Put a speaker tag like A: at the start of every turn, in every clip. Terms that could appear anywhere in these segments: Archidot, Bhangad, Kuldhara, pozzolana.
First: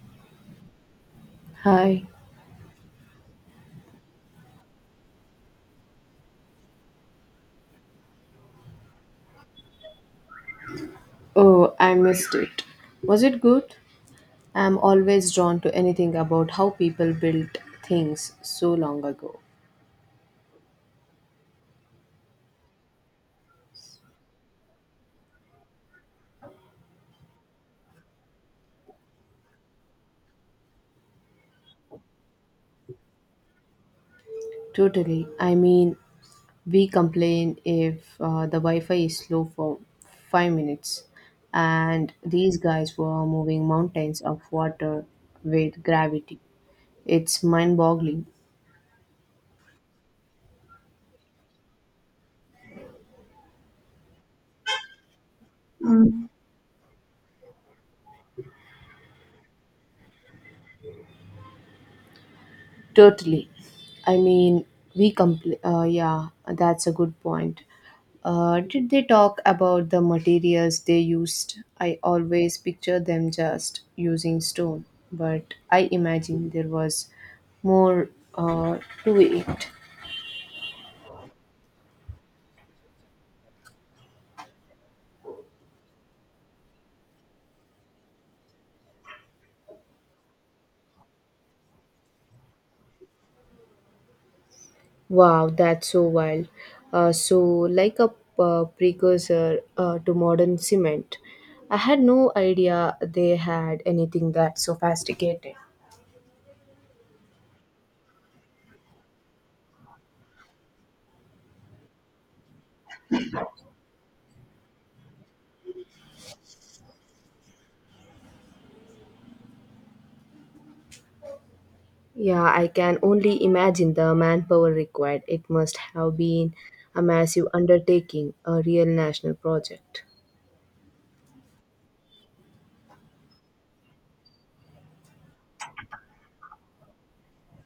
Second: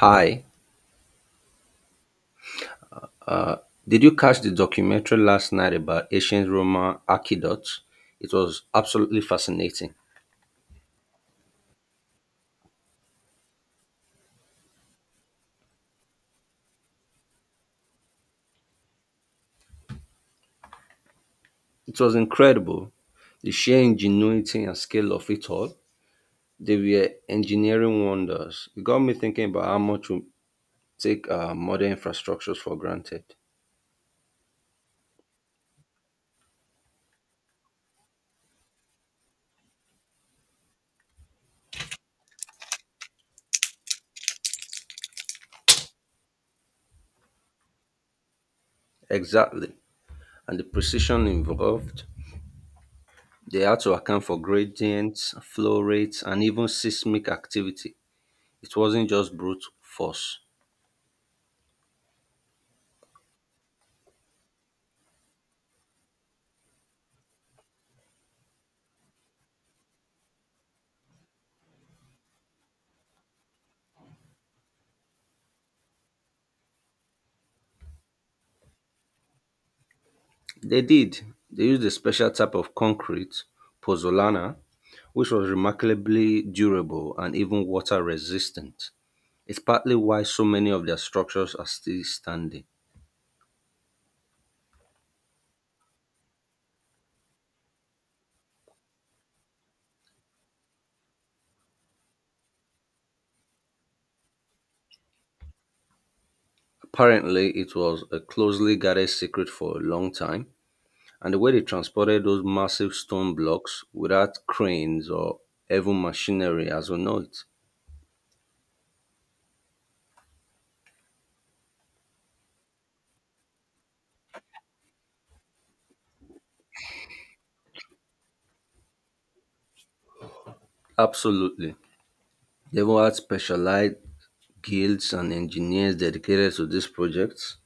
A: Hi,
B: Hi.
A: did you catch the documentary last night about ancient Roman aqueducts? It was absolutely fascinating.
B: Oh, I missed it. Was it good? I'm always drawn to anything about how people built things so long ago.
A: It was incredible, the sheer ingenuity and scale of it all. They were engineering wonders. It got me thinking about how much we take modern infrastructures for granted.
B: Totally. I mean, we complain if the Wi Fi is slow for 5 minutes, and these guys were moving mountains of water with gravity. It's mind boggling.
A: Exactly, and the precision involved. They had to account for gradients, flow rates, and even seismic activity. It wasn't just brute force.
B: Totally. I mean, yeah, that's a good point. Did they talk about the materials they used? I always picture them just using stone, but I imagine there was more uh, to it.
A: They did. They used a special type of concrete, pozzolana, which was remarkably durable and even water resistant. It's partly why so many of their structures are still standing.
B: Wow, that's so wild. Like a precursor to modern cement, I had no idea they had anything that sophisticated.
A: Apparently, it was a closely guarded secret for a long time, and the way they transported those massive stone blocks without cranes or even machinery as we know it.
B: Yeah, I can only imagine the manpower required. It must have been a massive undertaking, a real national project.
A: Absolutely. They even had specialized guilds and engineers dedicated to this project.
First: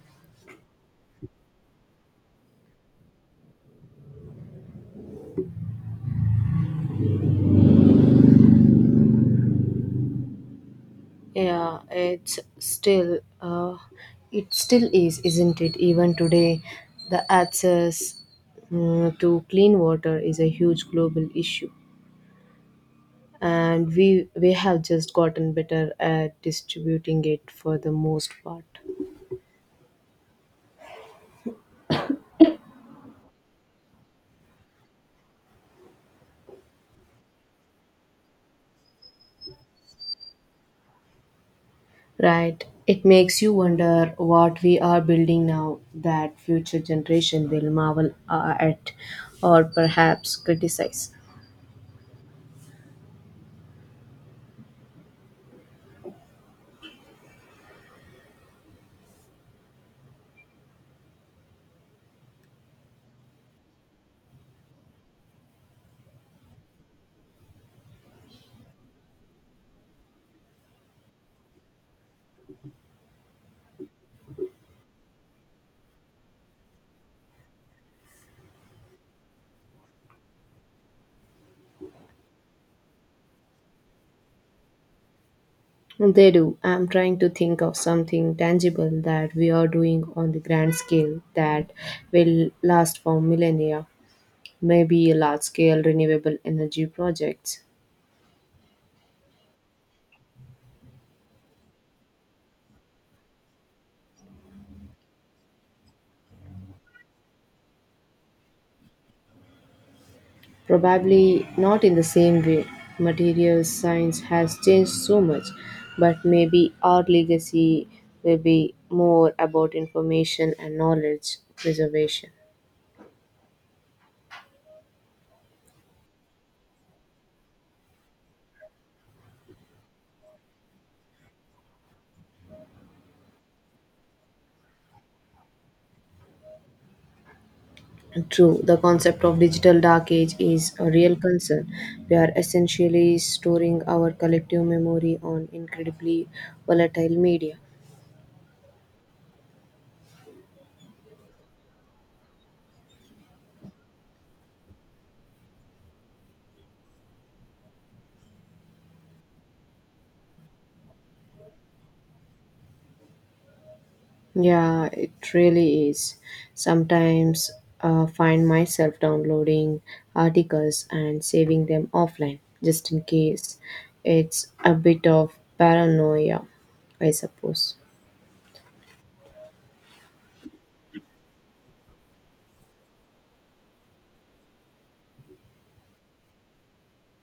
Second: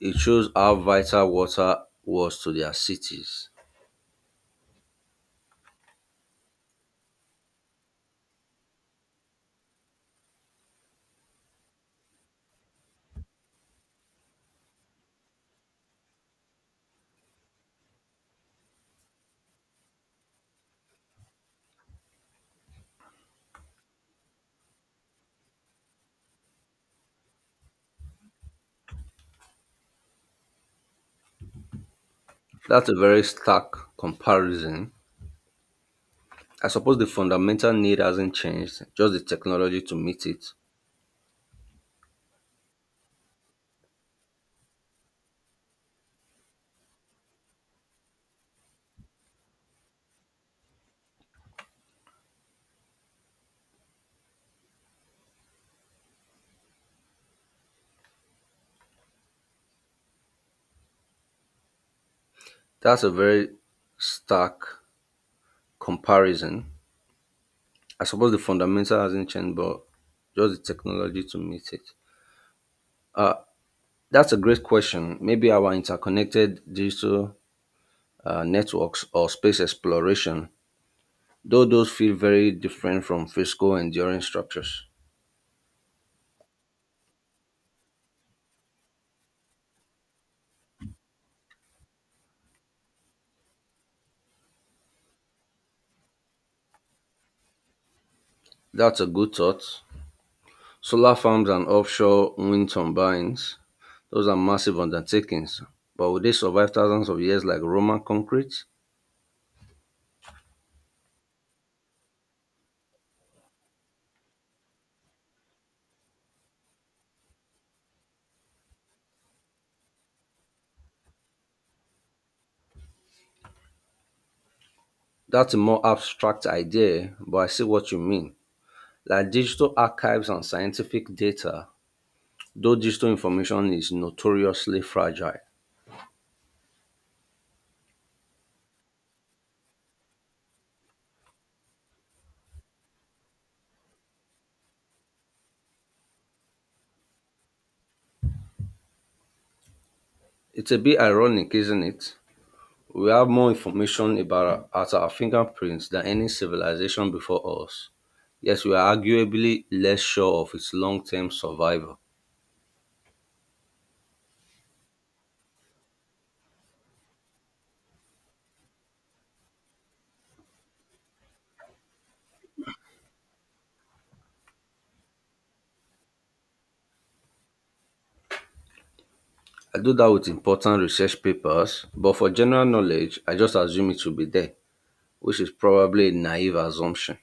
A: It shows how vital water was to their cities.
B: Yeah, it still is, isn't it? Even today, the access to clean water is a huge global issue, and we have just gotten better at distributing it for the most part.
A: That's a very stark comparison. I suppose the fundamental need hasn't changed, just the technology to meet it.
B: Right. It makes you wonder what we are building now that future generation will marvel at or perhaps criticize.
A: That's a very stark comparison. I suppose the fundamental hasn't changed, but just the technology to meet it. Uh, that's a great question. Maybe our interconnected digital networks or space exploration, though those feel very different from physical enduring structures.
B: They do. I'm trying to think of something tangible that we are doing on the grand scale that will last for millennia. Maybe a large scale renewable energy projects.
A: That's a good thought. Solar farms and offshore wind turbines, those are massive undertakings, but will they survive thousands of years like Roman concrete?
B: Probably not in the same way. Material science has changed so much, but maybe our legacy will be more about information and knowledge preservation.
A: That's a more abstract idea, but I see what you mean. Like digital archives and scientific data, though digital information is notoriously fragile.
B: True, the concept of digital dark age is a real concern. We are essentially storing our collective memory on incredibly volatile media.
A: It's a bit ironic, isn't it? We have more information about our, at our fingerprints than any civilization before us. Yes, we are arguably less sure of its long term survival.
B: Yeah, it really is. Sometimes find myself downloading articles and saving them offline just in case. It's a bit of paranoia, I suppose.
A: I do that with important research papers, but for general knowledge, I just assume it will be there, which is probably a naive assumption.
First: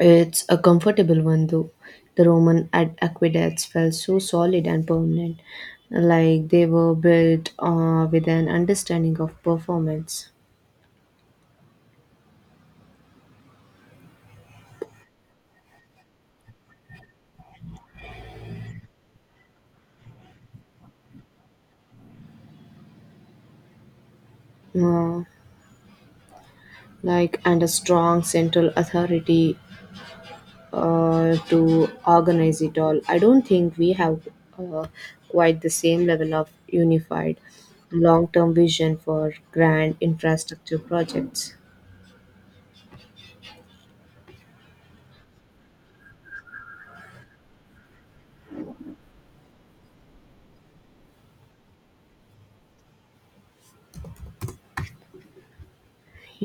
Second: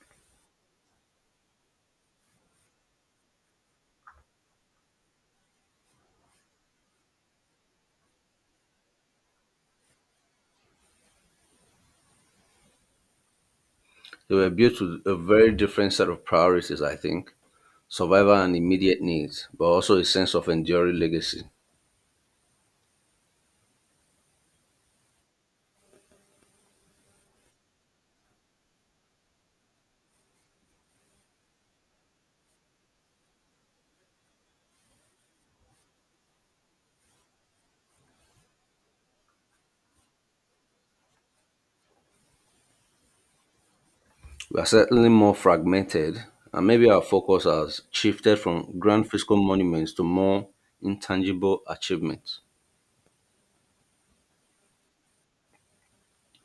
B: It's a comfortable one though. The aqueducts felt so solid and permanent, like they were built with an understanding of performance.
A: They were built with a very different set of priorities, I think survival and immediate needs, but also a sense of enduring legacy.
B: Uh, like and a strong central authority to organize it all. I don't think we have uh, quite the same level of unified long term vision for grand infrastructure projects.
A: We are certainly more fragmented, and maybe our focus has shifted from grand fiscal monuments to more intangible achievements.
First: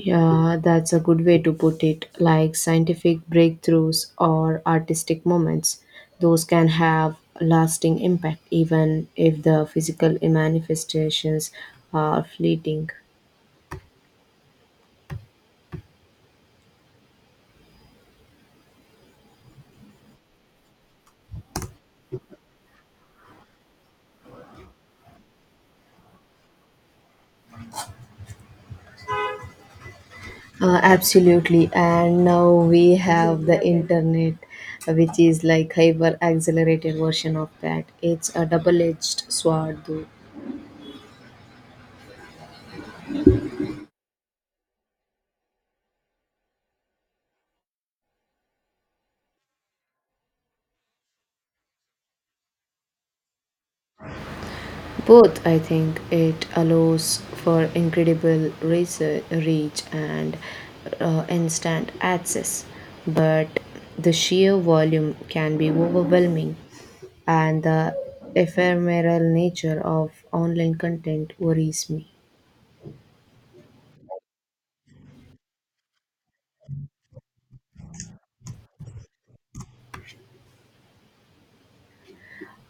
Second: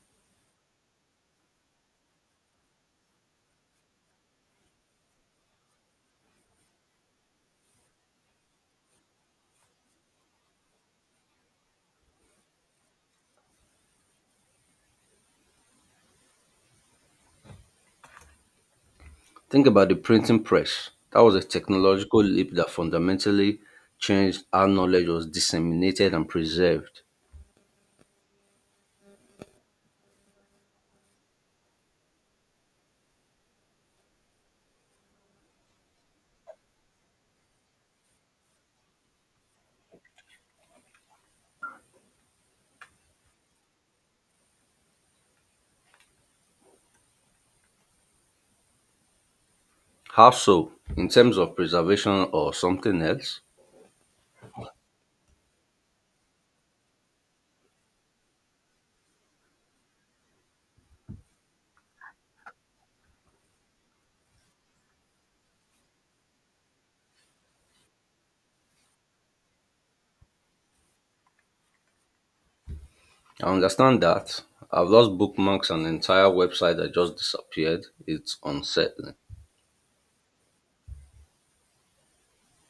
B: Yeah, that's a good way to put it. Like scientific breakthroughs or artistic moments, those can have a lasting impact even if the physical manifestations are fleeting.
A: Think about the printing press. That was a technological leap that fundamentally changed how knowledge was disseminated and preserved.
B: Absolutely. And now we have the internet, which is like hyper accelerated version of that. It's a double edged sword, though.
A: How so? In terms of preservation or something else?
B: Both, I think, it allows for incredible research, reach and instant access, but the sheer volume can be overwhelming, and the ephemeral nature of online content worries me.
A: I understand that. I've lost bookmarks and entire website that just disappeared. It's unsettling.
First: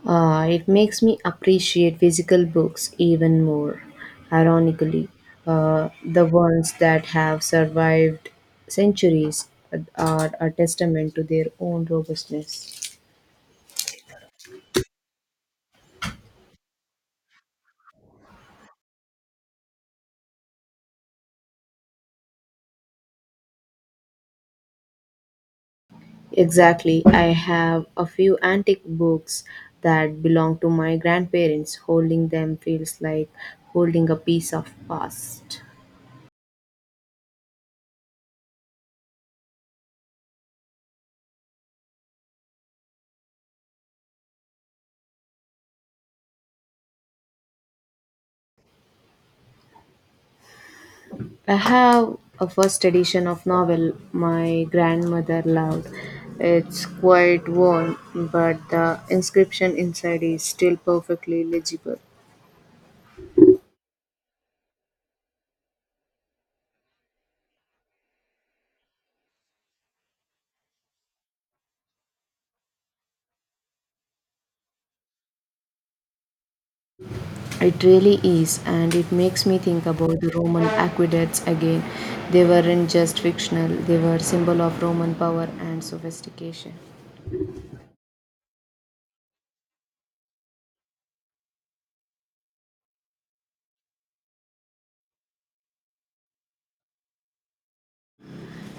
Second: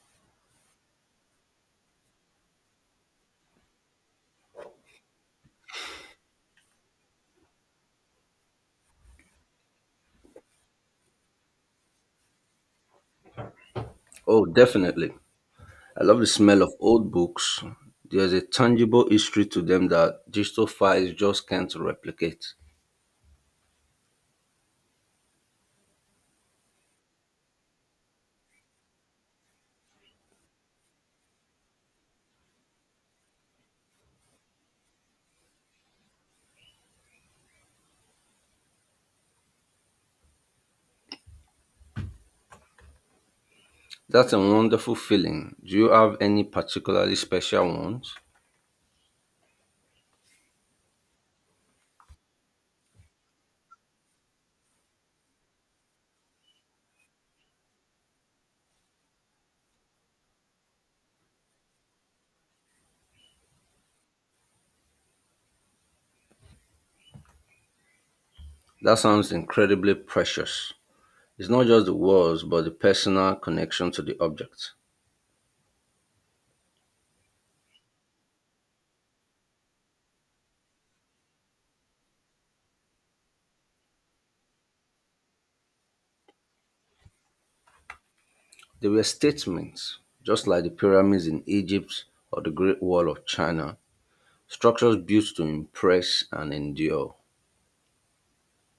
B: It makes me appreciate physical books even more, ironically. The ones that have survived centuries are a testament to their own robustness.
A: Oh, definitely. I love the smell of old books. There's a tangible history to them that digital files just can't replicate.
B: Exactly. I have a few antique books that belong to my grandparents. Holding them feels like holding a piece of past.
A: That's a wonderful feeling. Do you have any particularly special ones?
B: I have a first edition of novel my grandmother loved. It's quite worn, but the inscription inside is still perfectly legible.
A: That sounds incredibly precious. It's not just the words, but the personal connection to the object.
B: It really is, and it makes me think about the Roman aqueducts again. They weren't just fictional, they were symbol of Roman power and sophistication.
A: They were statements, just like the pyramids in Egypt or the Great Wall of China, structures built to impress and endure.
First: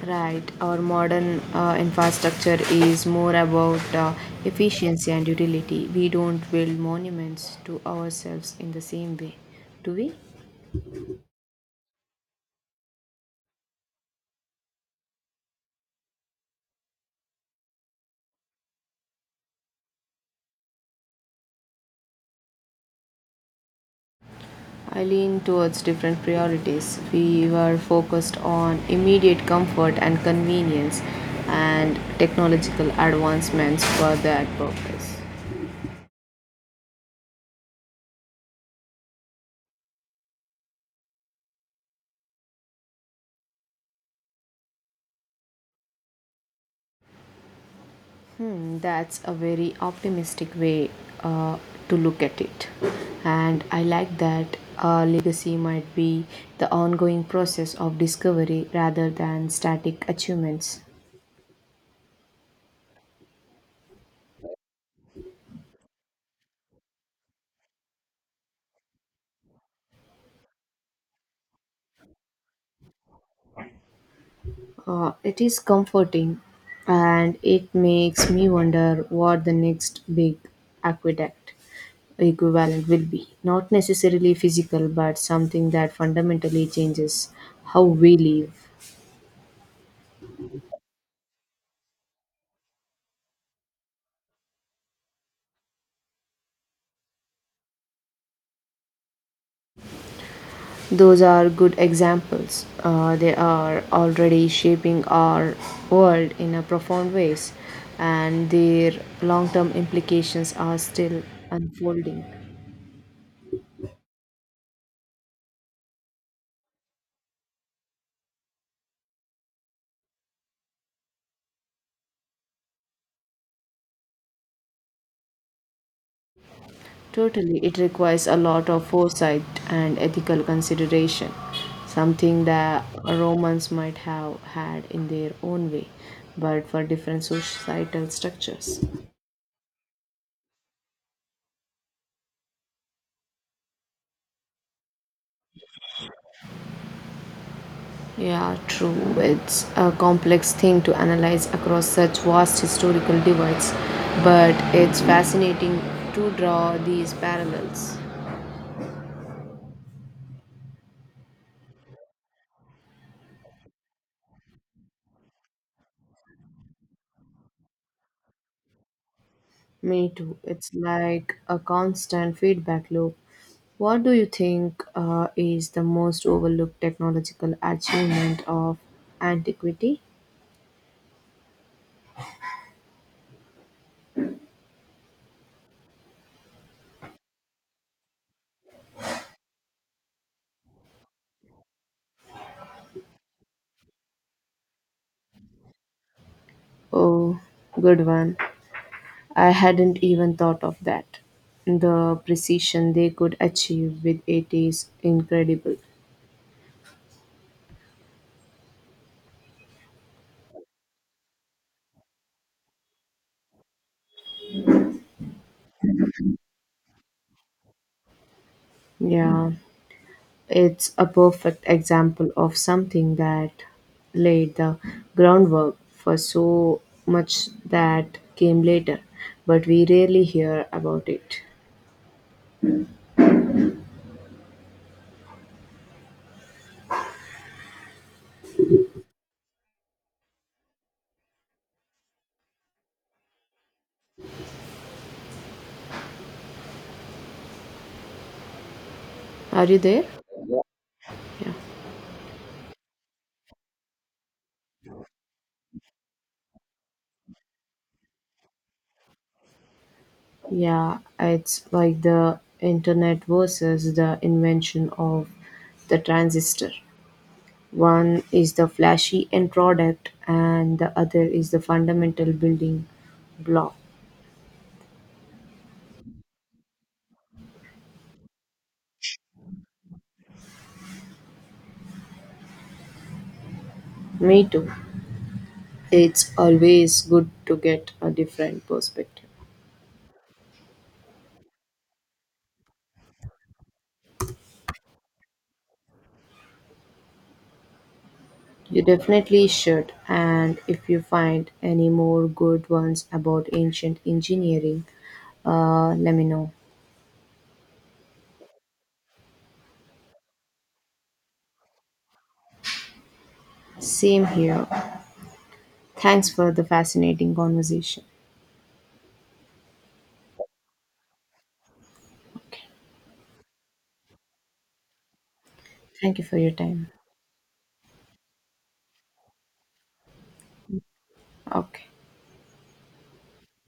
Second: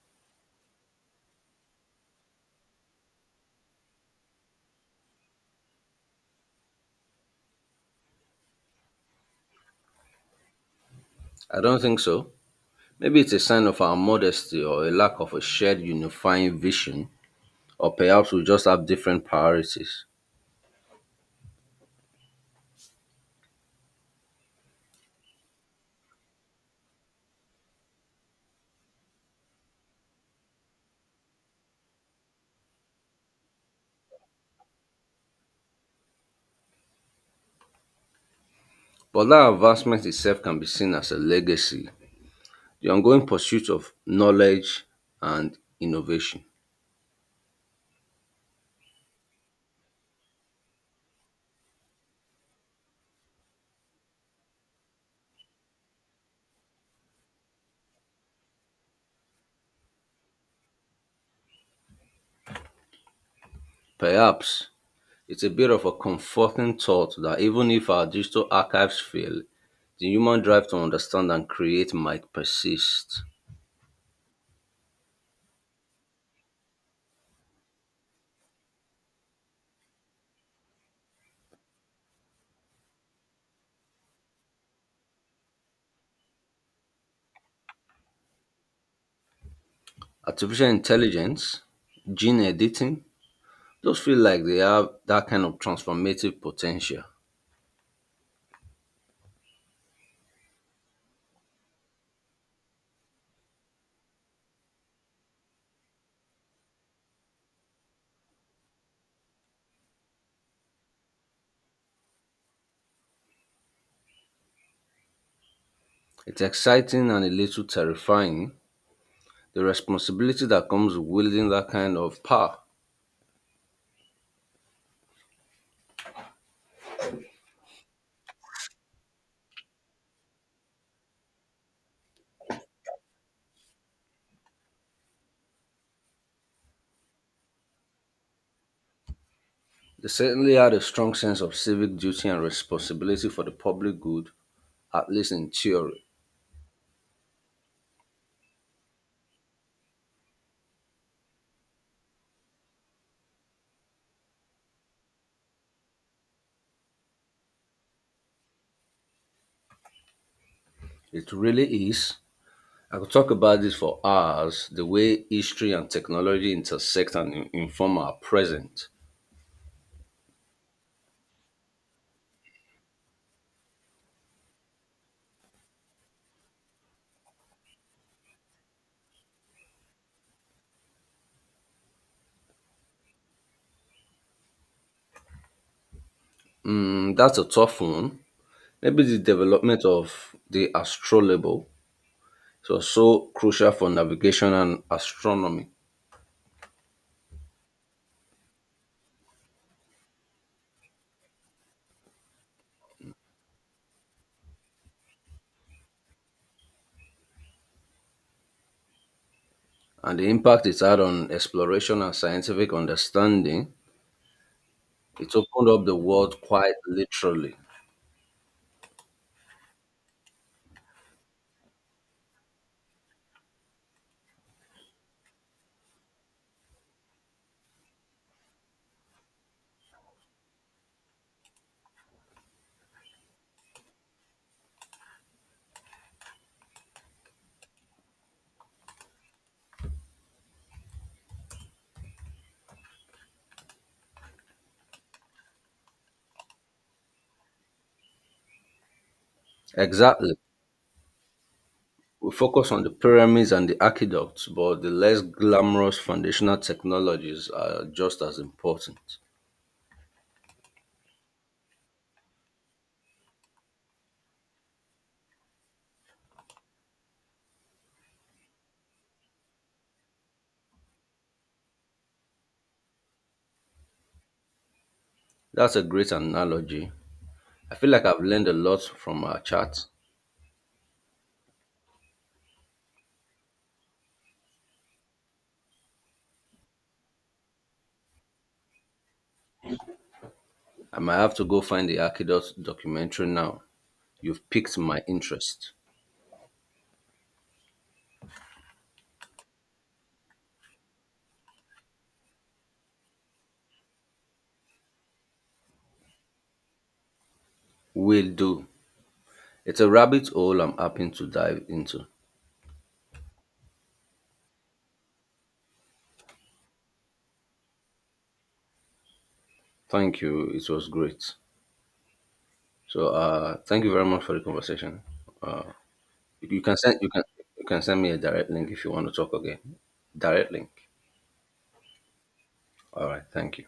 B: Right, our modern infrastructure is more about efficiency and utility. We don't build monuments to ourselves in the same way, do we?
A: I don't think so. Maybe it's a sign of our modesty or a lack of a shared unifying vision, or perhaps we just have different priorities.
B: I lean towards different priorities. We were focused on immediate comfort and convenience, and technological advancements for that purpose.
A: But that advancement itself can be seen as a legacy, the ongoing pursuit of knowledge and innovation.
B: Hmm, that's a very optimistic way uh, to look at it. And I like that a legacy might be the ongoing process of discovery rather than static achievements.
A: Perhaps it's a bit of a comforting thought that even if our digital archives fail, the human drive to understand and create might persist.
B: It is comforting and it makes me wonder what the next big aqueduct equivalent will be. Not necessarily physical, but something that fundamentally changes how we live.
A: Artificial intelligence, gene editing, those feel like they have that kind of transformative potential.
B: Those are good examples, they are already shaping our world in a profound ways and their long-term implications are still unfolding.
A: It's exciting and a little terrifying, the responsibility that comes with wielding that kind of power.
B: Totally, it requires a lot of foresight and ethical consideration, something that romans might have had in their own way but for different societal structures.
A: They certainly had a strong sense of civic duty and responsibility for the public good, at least in theory.
B: Yeah, true. It's a complex thing to analyze across such vast historical divides, but it's fascinating to draw these parallels.
A: It really is. I could talk about this for hours, the way history and technology intersect and inform our present.
B: Me too. It's like a constant feedback loop. What do you think is the most overlooked technological achievement of antiquity?
A: Mm, that's a tough one. Maybe the development of the astrolabe was so crucial for navigation and astronomy,
B: Oh, good one. I hadn't even thought of that. The precision they could achieve with it is incredible.
A: and the impact it had on exploration and scientific understanding. It opened up the world quite literally.
B: Yeah. It's a perfect example of something that laid the groundwork for so much that came later, but we rarely hear about it. Are you there?
A: Exactly.
B: Yeah.
A: We focus on the pyramids and the aqueducts, but the less glamorous foundational technologies are just as important.
B: Yeah, it's like the internet versus the invention of the transistor. One is the flashy end product, and the other is the fundamental building block.
A: That's a great analogy. I feel like I've learned a lot from our chat.
B: Me too. It's always good to get a different perspective.
A: I might have to go find the Archidot documentary now. You've piqued my interest.
B: You definitely should, and if you find any more good ones about ancient engineering, let me know.
A: Will do. It's a rabbit hole I'm happy to dive into.
B: Same here. Thanks for the fascinating conversation.
A: Thank you. It was great.
B: Okay.
A: So thank you very much for the conversation. Uh
B: Thank you for
A: you
B: your time.
A: you can send me a direct link if you want to talk again. Direct link.
B: Okay.
A: All right, thank you.